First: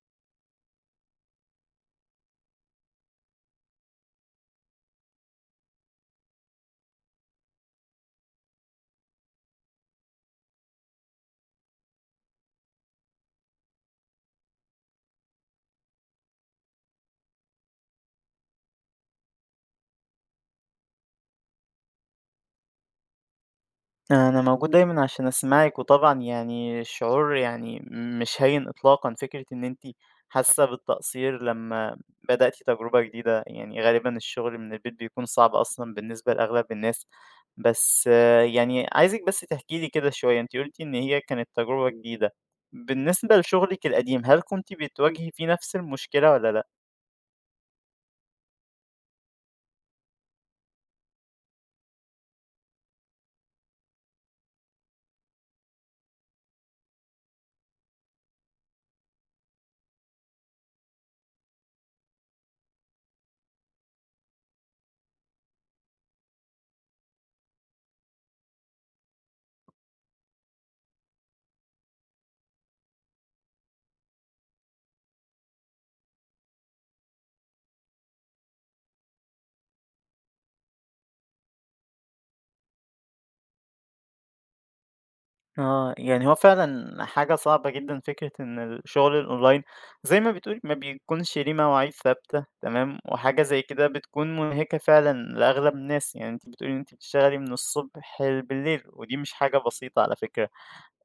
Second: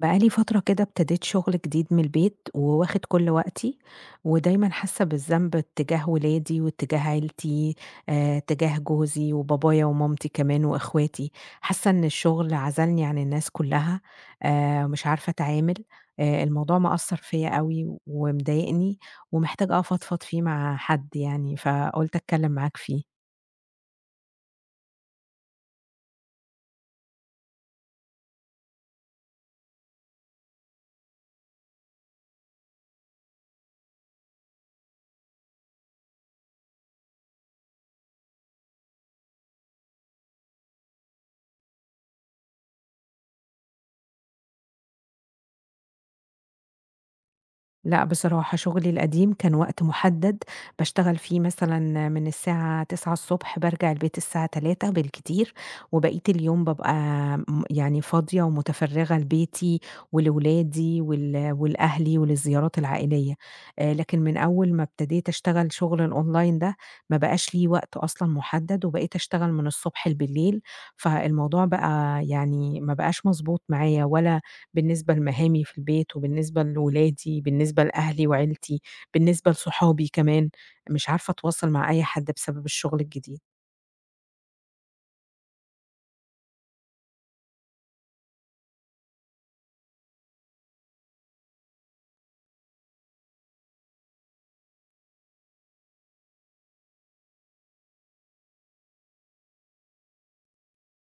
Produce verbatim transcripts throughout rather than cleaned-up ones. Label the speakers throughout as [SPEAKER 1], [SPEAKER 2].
[SPEAKER 1] بقى لي فترة كده ابتديت شغل جديد من البيت وواخد كل وقتي، ودايمًا حاسة بالذنب اتجاه ولادي واتجاه عيلتي، آآ، اتجاه جوزي وبابايا ومامتي كمان وإخواتي، حاسة إن الشغل عزلني عن الناس كلها، آآ، مش عارفة أتعامل، آآ، الموضوع مأثّر فيّا أوي ومضايقني، ومحتاجة أفضفض فيه مع حد يعني، فقُلت أتكلم معاك فيه.
[SPEAKER 2] أنا موجود دايمًا عشان أسمعِك، وطبعًا يعني الشعور يعني مش هين إطلاقًا، فكرة إن أنتِ حاسة بالتقصير لمّا بدأتِ تجربة جديدة. يعني غالبًا الشغل من البيت بيكون صعب أصلًا بالنسبة لأغلب الناس. بس آه، يعني عايزِك بس تحكي لي كده شوية. أنتِ قُلتِ إن هي كانت تجربة جديدة، بالنسبة لشغلِك القديم، هل كنتِ بتواجهي فيه نفس المشكلة والّا لأ؟
[SPEAKER 1] لأ، بصراحة شغلي القديم كان وقت محدد باشتغل فيه مثلًا من الساعة تسعة بارجع البيت الساعة تلاتة بالكتير، وبقية اليوم بابقى م يعني فاضية ومتفرغة لبيتي ولولادي ول ولأهلي وللزيارات العائلية. آآ، لكن من أول ما ابتديت أشتغل شغل الأونلاين ده، ما بقاش ليه وقت أصلًا محدد، وبقيت أشتغل من الصبح لبليل، فالموضوع بقى يعني ما بقاش مضبوط معايا ولا بالنسبة لمهامي في البيت، وبالنسبة لولادي، بالنسبة لأهلي وعيلتي، بالنسبة لصحابي كمان، مش عارفة أتواصل مع أي حد بسبب الشغل الجديد.
[SPEAKER 2] آه، يعني هو فعلًا حاجة صعبة جدًا، فكرة إن الشغل الأونلاين زي ما بتقولي ما بيكونش ليه مواعيد ثابتة تمام، وحاجة زي كده بتكون منهكة فعلًا لأغلب الناس. يعني أنتِ بتقولي إن أنتِ بتشتغلي من الصبح لبالليل، ودي مش حاجة بسيطة على فكرة.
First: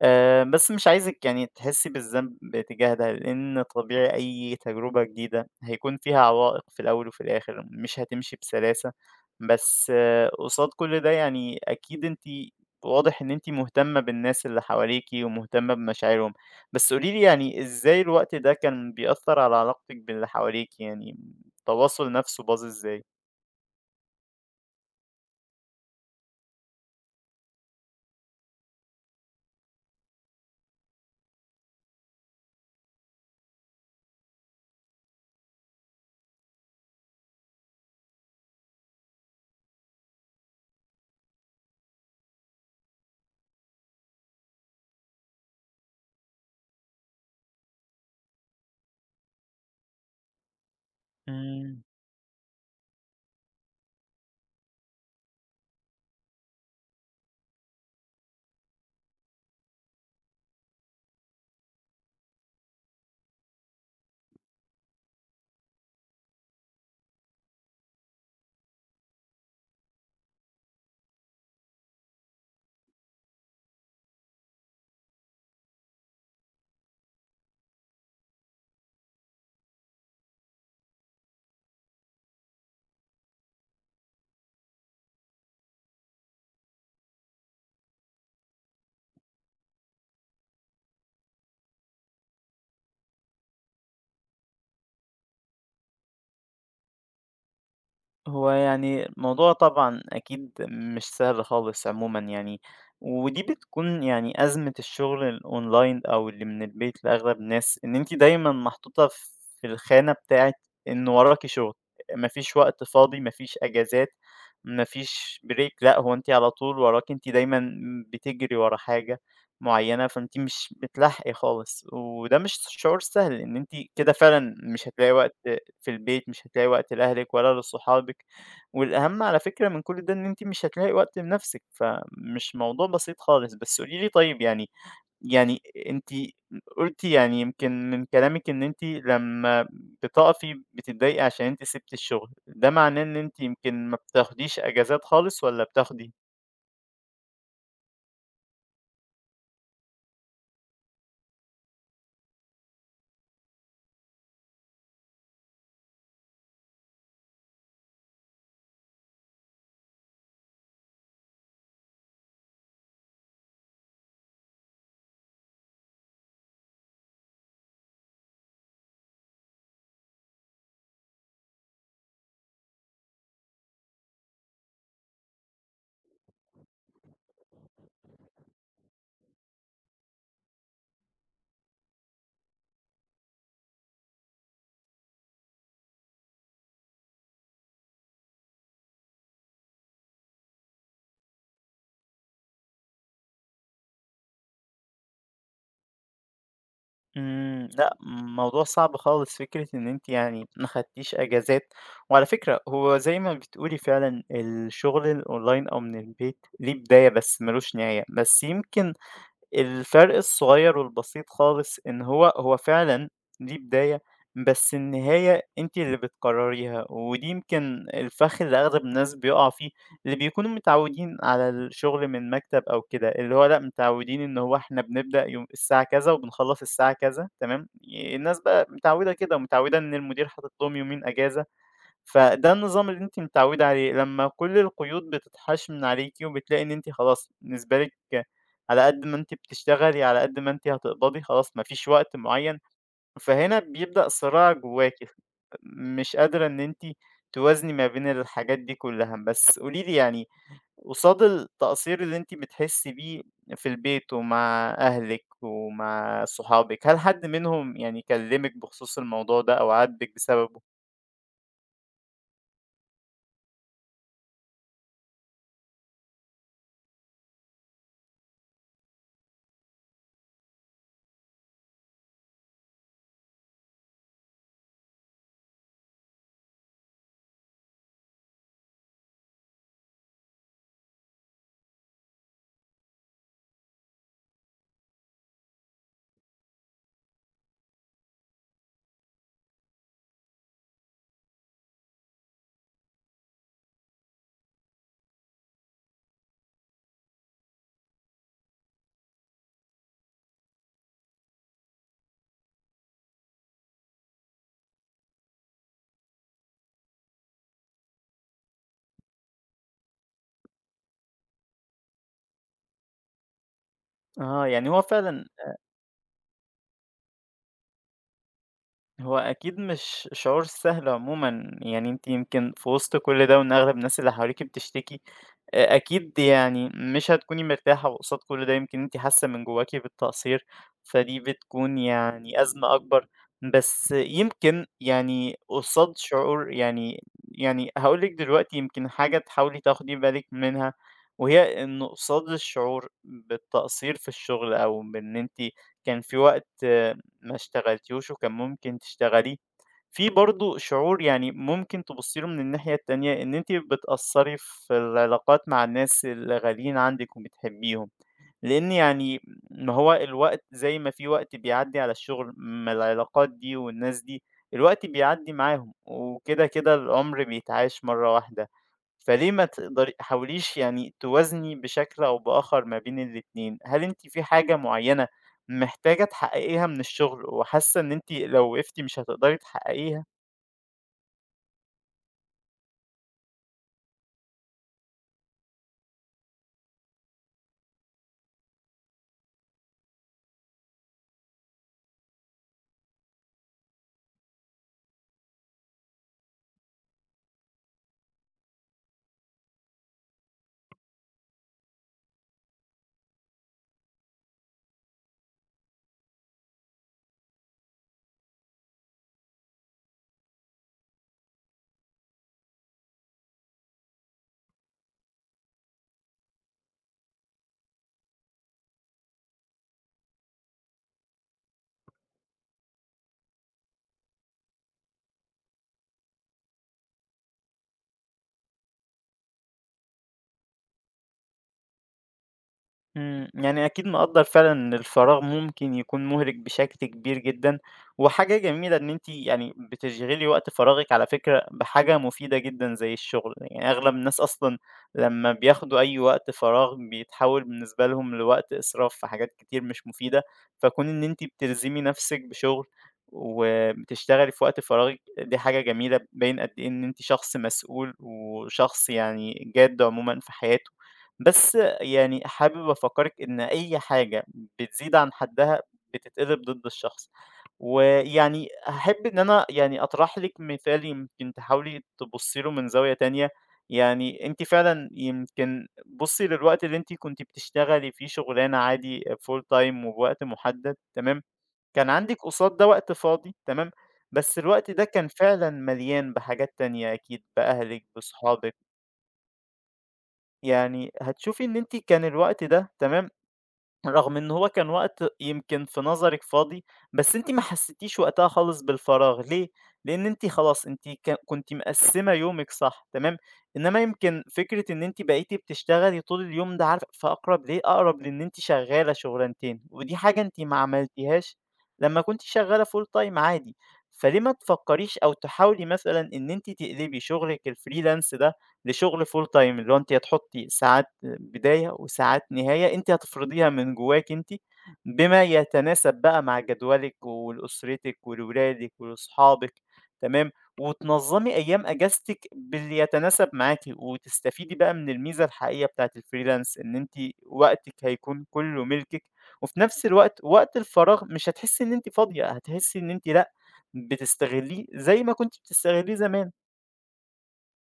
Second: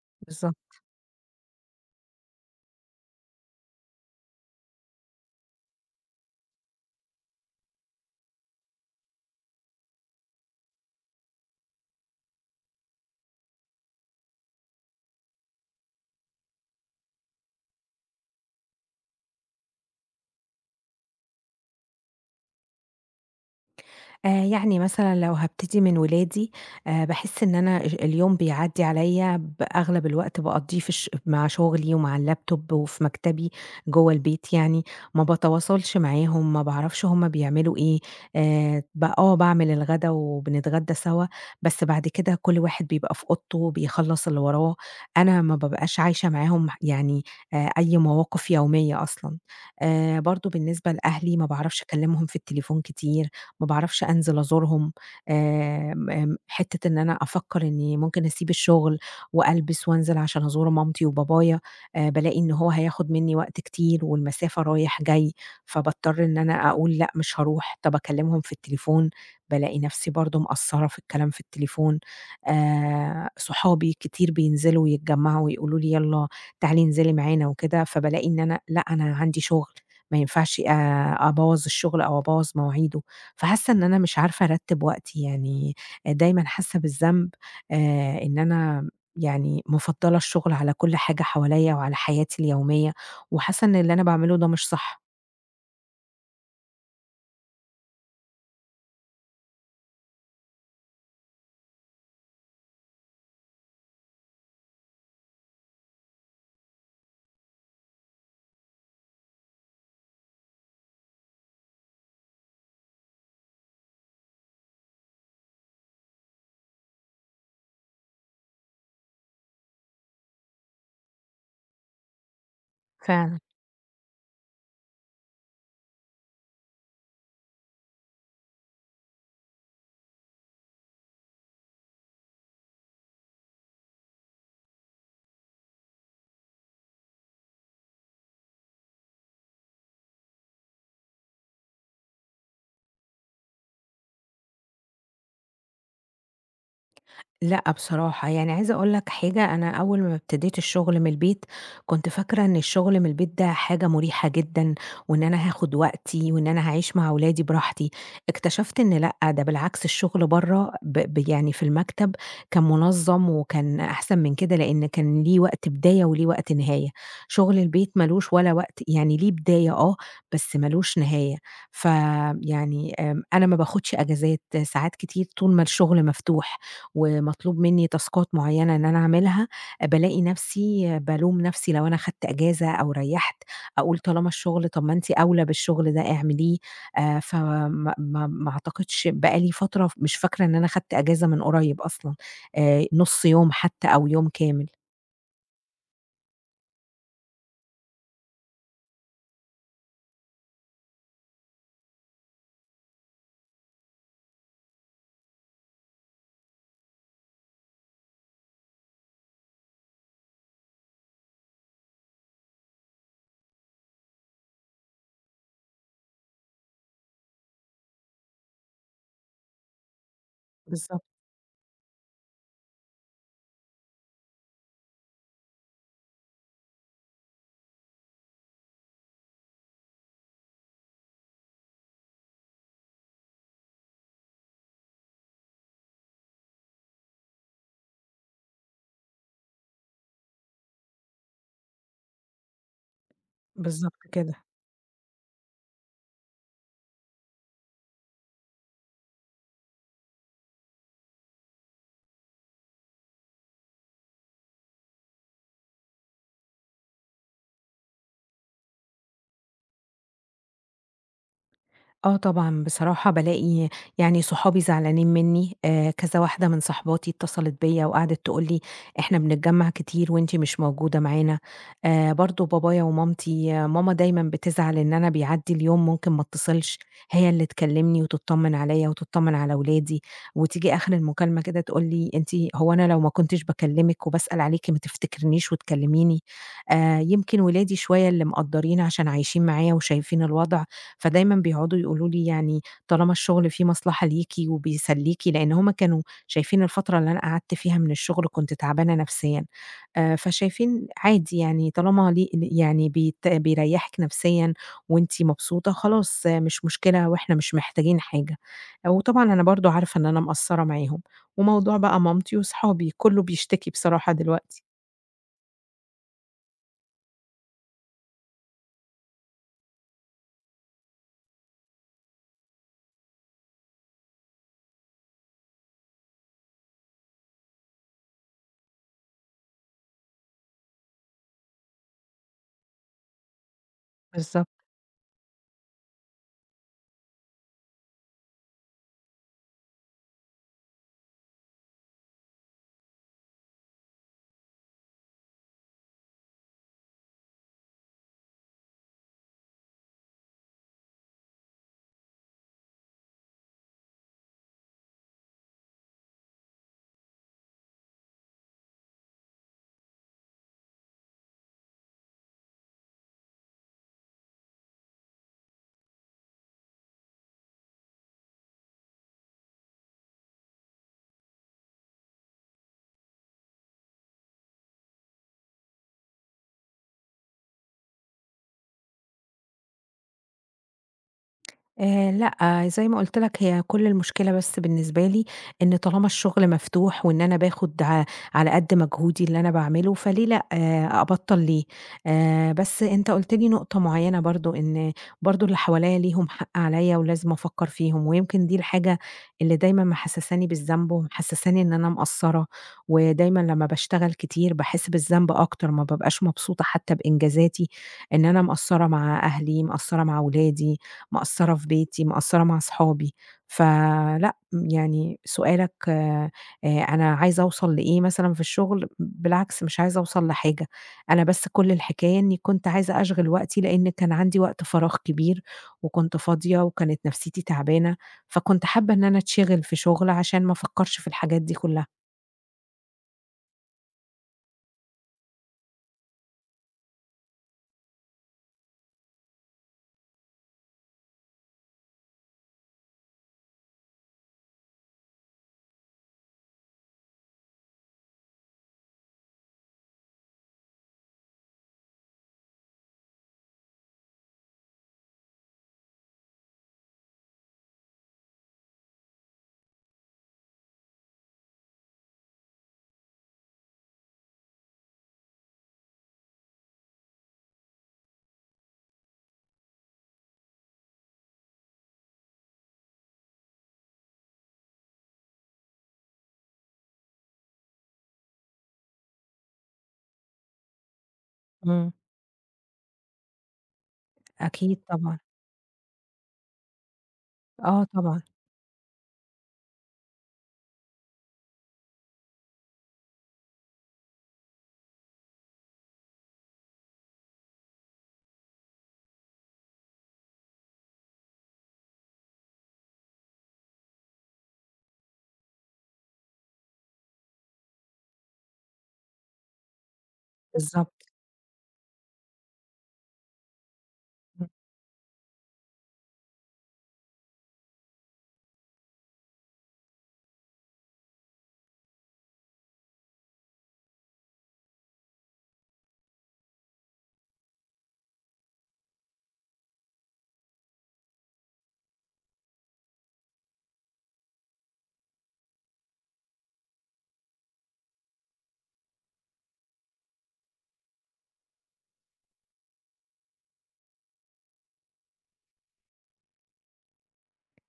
[SPEAKER 2] آآ،
[SPEAKER 1] بالضبط.
[SPEAKER 2] بس مش عايزِك يعني تحسّي بالذنب تجاه ده، لإن طبيعي أي تجربة جديدة هيكون فيها عوائق في الأول وفي الآخر، مش هتمشي بسلاسة. بس آه، قصاد كل ده يعني أكيد أنتِ واضح إن أنتِ مهتمة بالناس اللي حواليكِ ومهتمة بمشاعرهم. بس قولي لي يعني إزاي الوقت ده كان بيأثّر على علاقتِك باللي حواليكِ، يعني التواصل نَفْسه باظ.
[SPEAKER 1] آآ يعني مثلًا لو هابتدي من ولادي، آآ باحس إن أنا اج اليوم بيعدّي عليّا بأغلب الوقت باقضّيه في الش مع شغلي ومع اللابتوب وفي مكتبي جوّه البيت يعني، ما باتواصلش معاهم، ما باعرفش هُم بيعملوا إيه، آآ ب آه باعمل الغدا وبنتغدى سوا، بس بعد كده كل واحد بيبقى في أوضته بيخلّص اللي وراه، أنا ما بابقاش عايشة معاهم ح يعني آآ أي مواقف يومية أصلًا. آآ برضه بالنسبة لأهلي ما
[SPEAKER 2] إزاي؟
[SPEAKER 1] باعرفش أكلّمهم في التليفون كتير. ما باعرفش أنزل أزورهم، آمم، آمم، حتّة إن أنا أفكّر إني ممكن أسيب الشغل وألبس وأنزل عشان أزور مامتي وبابايا، آآ بالاقي إن هو هياخد منّي وقت كتير والمسافة رايح جاي، فباضطر إن أنا أقول لأ مش هاروح، طَب أكلّمهم في التليفون، بالاقي نَفْسي برضه مقصّرة في الكلام في التليفون، آآ صحابي كتير بينزلوا ويتجمّعوا ويقولوا لي يالّا تعالي انزلي معانا وكده، فبالاقي إن أنا لأ أنا عندي شغل، ما ينفعش آآ أبوّظ الشغل أو أبوّظ مواعيده. فحاسة إن أنا مش عارفة أرتّب وقتي، يعني دايمًا حاسة بالذنب آآ إن أنا يعني مفضّلة الشغل على كل حاجة حواليّا وعلى حياتي اليومية، وحاسة إن اللي أنا باعمله ده مش صح.
[SPEAKER 2] هو يعني الموضوع طبعًا أكيد مش سهل خالص عمومًا يعني، ودي بتكون يعني أزمة الشغل الأونلاين أو اللي من البيت لأغلب الناس، إن أنتِ دايمًا محطوطة في الخانة بتاعة إن وراكِ شغل، ما فيش وقت فاضي، ما فيش أجازات، ما فيش break لأ، هو أنتِ على طول وراكِ، أنتِ دايمًا بتجري ورا حاجة معينة، فأنتِ مش بتلاحقي خالص، وده مش شعور سهل،
[SPEAKER 1] فعلًا.
[SPEAKER 2] إن أنتِ كده فعلًا مش هتلاقي وقت في البيت، مش هتلاقي وقت لأهلِك ولا لصحابِك، والأهم على فكرة من كل ده إن أنتِ مش هتلاقي وقت لنفسِك، فمش موضوع بسيط خالص. بس قولي لي طيب، يعني يعني أنتِ قُلتِ يعني يمكن من كلامِك إن أنتِ لمّا بتقفي بتتضايقي عشان أنتِ سِبتِ الشغل، ده معناه إن أنتِ يمكن ما بتاخديش أجازات خالص والّا بتاخدي؟
[SPEAKER 1] لأ بصراحة، يعني عايزة أقول لك حاجة، أنا أول ما ابتديت الشغل من البيت، كنت فاكرة إن الشغل من البيت ده حاجة مريحة جدًا، وإن أنا هاخد وقتي، وإن أنا هاعيش مع ولادي براحتي، اكتشفت إن لأ، ده بالعكس الشغل برّه ب ب يعني في المكتب كان منظم وكان أحسن من كده، لإن كان ليه وقت بداية وليه وقت نهاية، شغل البيت ما لوش ولا وقت يعني ليه بداية آه، بس ما لوش نهاية، فيعني آمم، أنا ما باخدش أجازات ساعات كتير طول ما الشغل مفتوح. ومطلوب منّي تاسكات معيّنة إن أنا أعملها، بالاقي نَفْسي بالوم نَفْسي لو أنا خدت إجازة أو ريّحت، أقول طالما الشغل طَب ما أنتِ أولى بالشغل ده اعمليه، آآ فما ما ما أعتقدش بقى لي فترة ف مش فاكرة إن أنا خدت إجازة من قريّب أصلًا، آآ نُص يوم حتى أو يوم كامل.
[SPEAKER 2] إمم، لأ، موضوع صعب خالص فكرة إن أنتِ يعني ما خدتيش أجازات. وعلى فكرة هو زي ما بتقولي فعلًا الشغل الأونلاين أو من البيت ليه بداية بس مالوش نهاية، بس يمكن الفرق الصغير والبسيط خالص إن هو هو فعلًا دي بداية، بس النهاية أنتِ اللي بتقرريها، ودي يمكن الفخ اللي أغلب الناس بيقعوا فيه، اللي بيكونوا
[SPEAKER 1] بالضبط،
[SPEAKER 2] متعودين على الشغل من مكتب أو كده، اللي هو لأ متعودين إن هو إحنا بنبدأ يوم الساعة كذا وبنخلّص الساعة كذا، تمام. الناس بقى متعودة كده ومتعودة إن المدير حاطط لهم يومين أجازة. فده النظام اللي أنتِ متعوّدة عليه، لمّا كل القيود بتتحاش من عليكِ وبتلاقي إن أنتِ خلاص بالنسبة لِك على قد ما أنتِ بتشتغلي، على قد ما أنتِ هتقبضي، خلاص ما فيش وقت معيّن، فهنا
[SPEAKER 1] بالضبط
[SPEAKER 2] بيبدأ
[SPEAKER 1] كده.
[SPEAKER 2] صراع جواكِ، مش قادرة إن أنتِ توازني ما بين الحاجات دي كلّها. بس قولي لي يعني، قصاد التقصير اللي أنتِ بتحسّي بيه في البيت ومع أهلِك ومع صحابِك، هل حد منهم يعني كلّمِك بخصوص الموضوع ده أو عاتبِك بسببه؟
[SPEAKER 1] آه طبعًا، بصراحة بالاقي يعني صحابي زعلانين منّي، آآ كذا واحدة من صاحباتي اتصلت بيّا وقعدت تقول لي: "إحنا بنتجمّع كتير وأنتِ مش موجودة معانا." آآ برضه بابايا ومامتي، آه ماما دايمًا بتزعل إن أنا بيعدّي اليوم ممكن ما اتصلش، هي اللي تكلّمني وتطّمن عليّا وتطّمن على ولادي، وتيجي آخر المكالمة كده تقول لي: "أنتِ هو أنا لو ما كنتش باكلّمِك وباسأل عليكِ ما تفتكرنيش وتكلّميني؟" آآ يمكن ولادي شوية اللي مقدّرين عشان عايشين معايا وشايفين الوضع، فدايمًا بيقعدوا يقولوا لي يعني طالما الشغل فيه مصلحة ليكِ وبيسليكِ، لإن هم كانوا شايفين الفترة اللي أنا قعدت فيها من الشغل كنت تعبانة نفسيًا، آآ، فشايفين عادي يعني طالما لي يعني بيت بيريحِك نفسيًا وأنتِ مبسوطة خلاص آه، مش مشكلة وإحنا مش محتاجين حاجة. آه، وطبعًا أنا برضه عارفة إن أنا مقصرة معاهم. وموضوع بقى مامتي وصحابي، كله بيشتكي بصراحة
[SPEAKER 2] آه،
[SPEAKER 1] دلوقتي.
[SPEAKER 2] يعني هو فعلًا، هو أكيد مش شعور سهل عمومًا، يعني أنتِ يمكن في وسط كل ده وإن أغلب الناس اللي حواليكِ بتشتكي، أ أكيد يعني مش هتكوني مرتاحة، وقصاد كل ده يمكن أنتِ حاسة من جواكِ بالتقصير، فدي بتكون يعني أزمة أكبر. بس
[SPEAKER 1] بالضبط.
[SPEAKER 2] يمكن يعني قصاد شعور يعني يعني هاقول لِك دلوقتي يمكن حاجة تحاولي تاخدي بالِك منها، وهي إن قصاد الشعور بالتقصير في الشغل أو بإن أنتِ كان في وقت ما اشتغلتيهوش وكان ممكن تشتغليه، في برضه شعور يعني ممكن تبُصّي له من الناحية التانية، إن أنتِ بتأثّري في العلاقات مع الناس اللي غاليين عندِك وبتحبيهم، لإن يعني ما هو الوقت زي ما في وقت بيعدّي على الشغل، ما العلاقات دي والناس دي الوقت بيعدّي معاهم، وكده، كده العمر بيتعاش مرّة واحدة. فليه ما تقدري تحاوليش يعني توازني بشكل أو بآخر ما بين الاتنين؟ هل أنتِ في حاجة معينة محتاجة تحققيها من الشغل وحاسة إن أنتِ لو وقفتِ مش هتقدري تحققيها؟
[SPEAKER 1] آآ لأ، آه، زي ما قُلت لك هي كل المشكلة بس بالنسبة لي إن طالما الشغل مفتوح وإن أنا باخد ع على قد مجهودي اللي أنا باعمله، فليه لأ، آه أبطّل ليه؟ آآ بس أنت قُلت لي نقطة معيّنة برضه، إن برضه اللي حواليّا ليهم حق عليّا ولازم أفكّر فيهم، ويمكن دي الحاجة اللي دايمًا محسّساني بالذنب ومحسّساني إن أنا مقصّرة، ودايمًا لمّا باشتغل كتير باحس بالذنب أكتر، ما بابقاش مبسوطة حتّى بإنجازاتي، إن أنا مقصّرة مع أهلي، مقصّرة مع ولادي. مقصّرة في بيتي، مقصّرة مع صحابي، فلأ، يعني سؤالك آآ أنا عايزة أوصل لإيه مثلًا في الشغل، بالعكس مش عايزة أوصل لحاجة، أنا بس كل الحكاية إنّي كنت عايزة أشغِل وقتي لإن كان عندي وقت فراغ كبير وكنت فاضية وكانت نفسيتي تعبانة، فكنت حابة إن أنا أتشغِل في شغل عشان ما أفكّرش في الحاجات دي كُلّها.
[SPEAKER 2] إمم، يعني أكيد مقدّر فعلًا إن الفراغ ممكن يكون مُهلِك بشكل كبير جدًا، وحاجة جميلة إن أنتِ يعني بتشغلي وقت فراغِك على فكرة بحاجة مفيدة جدًا زي الشغل، يعني أغلب الناس أصلًا لمّا بياخدوا أي وقت فراغ بيتحوّل بالنسبة لهم لوقت إسراف في حاجات كتير مش مفيدة، فكون إن أنتِ بتلزمي نَفْسِك بشغل وبتشتغلي في وقت فراغِك دي حاجة جميلة بتبيّن قد إيه إن أنتِ شخص مسؤول وشخص يعني جاد عمومًا في حياته. بس يعني حابب أفكّرِك إن أي حاجة بتزيد عن حدّها بتتقلب ضد الشخص، ويعني هاحب إن أنا يعني أطرح لِك مثال يمكن تحاولي تبُصّي له من زاوية تانية. يعني أنتِ فعلًا يمكن بُصّي للوقت اللي أنتِ كنتِ بتشتغلي فيه شُغلانة عادي full time وبوقت مُحدّد تمام، كان
[SPEAKER 1] إمم.
[SPEAKER 2] عندِك قصاد ده وقت فاضي تمام، بس الوقت
[SPEAKER 1] أكيد
[SPEAKER 2] ده كان
[SPEAKER 1] طبعًا،
[SPEAKER 2] فعلًا مليان بحاجات تانية أكيد
[SPEAKER 1] آه
[SPEAKER 2] بأهلِك،
[SPEAKER 1] طبعًا،
[SPEAKER 2] بصحابِك، يعني هتشوفي إن أنتِ كان الوقت ده تمام، رغم إن هو كان وقت يمكن في نظرِك فاضي، بس أنتِ ما حسّيتيش وقتها خالص بالفراغ ليه؟ لإن أنتِ خلاص أنتِ ك كنتِ مقسّمة يومِك صح، تمام. إنما يمكن فكرة إن أنتِ بقيتِ بتشتغلي طول اليوم ده، عارفة أقرب لإيه؟ أقرب لإن أنتِ شغّالة شُغلانتين، ودي حاجة أنتِ
[SPEAKER 1] بس
[SPEAKER 2] ما
[SPEAKER 1] بالضبط.
[SPEAKER 2] عملتيهاش لمّا كنتِ شغّالة full time عادي. فليه ما تفكّريش أو تحاولي مثلًا إن أنتِ تقلبي شُغلِك الfreelance ده لشغل full time، اللي هو أنتِ هتحطي ساعات بداية وساعات نهاية أنتِ هتفرضيها من جواكِ أنتِ، بما يتناسب بقى مع جدولِك ولأسرتِك ولولادِك ولأصحابِك، تمام، وتنظّمي أيام أجازتِك باللي يتناسب معاكِ، وتستفيدي بقى من الميزة الحقيقية بتاعة الfreelance، إن أنتِ وقتِك هيكون كُلّه ملكِك، وفي نفس الوقت وقت الفراغ مش هتحسّي إن أنتِ فاضية، هتحسّي إن أنتِ لأ، بتستغلّيه زي ما كنتِ بتستغلّيه زمان.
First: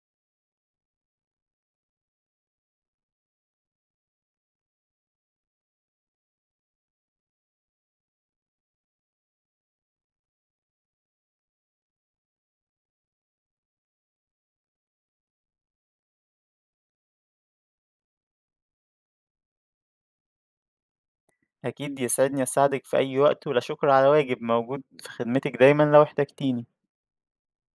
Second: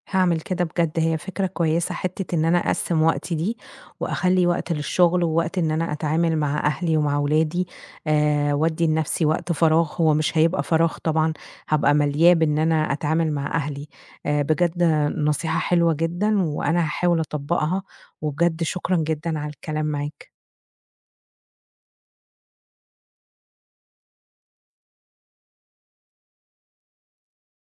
[SPEAKER 1] هاعمل كده بجد، هي فكرة كويسة حتّة إن أنا أقسّم وقتي دي، وأخلّي وقت للشغل، ووقت إن أنا أتعامل مع أهلي ومع ولادي، آآ، وأدّي لنفسي وقت فراغ، هو مش هيبقى فراغ طبعًا، هابقى ملياه بإن أنا أتعامل مع أهلي. آآ، بجد نصيحة حلوة جدًا، وأنا هاحاول أطبّقها، وبجد شكرًا جدًا على الكلام معاك.
[SPEAKER 2] أكيد يسعدني أساعدِك في أي وقت، ولا شكر على واجب، موجود في خدمتِك دايمًا لو احتجتيني.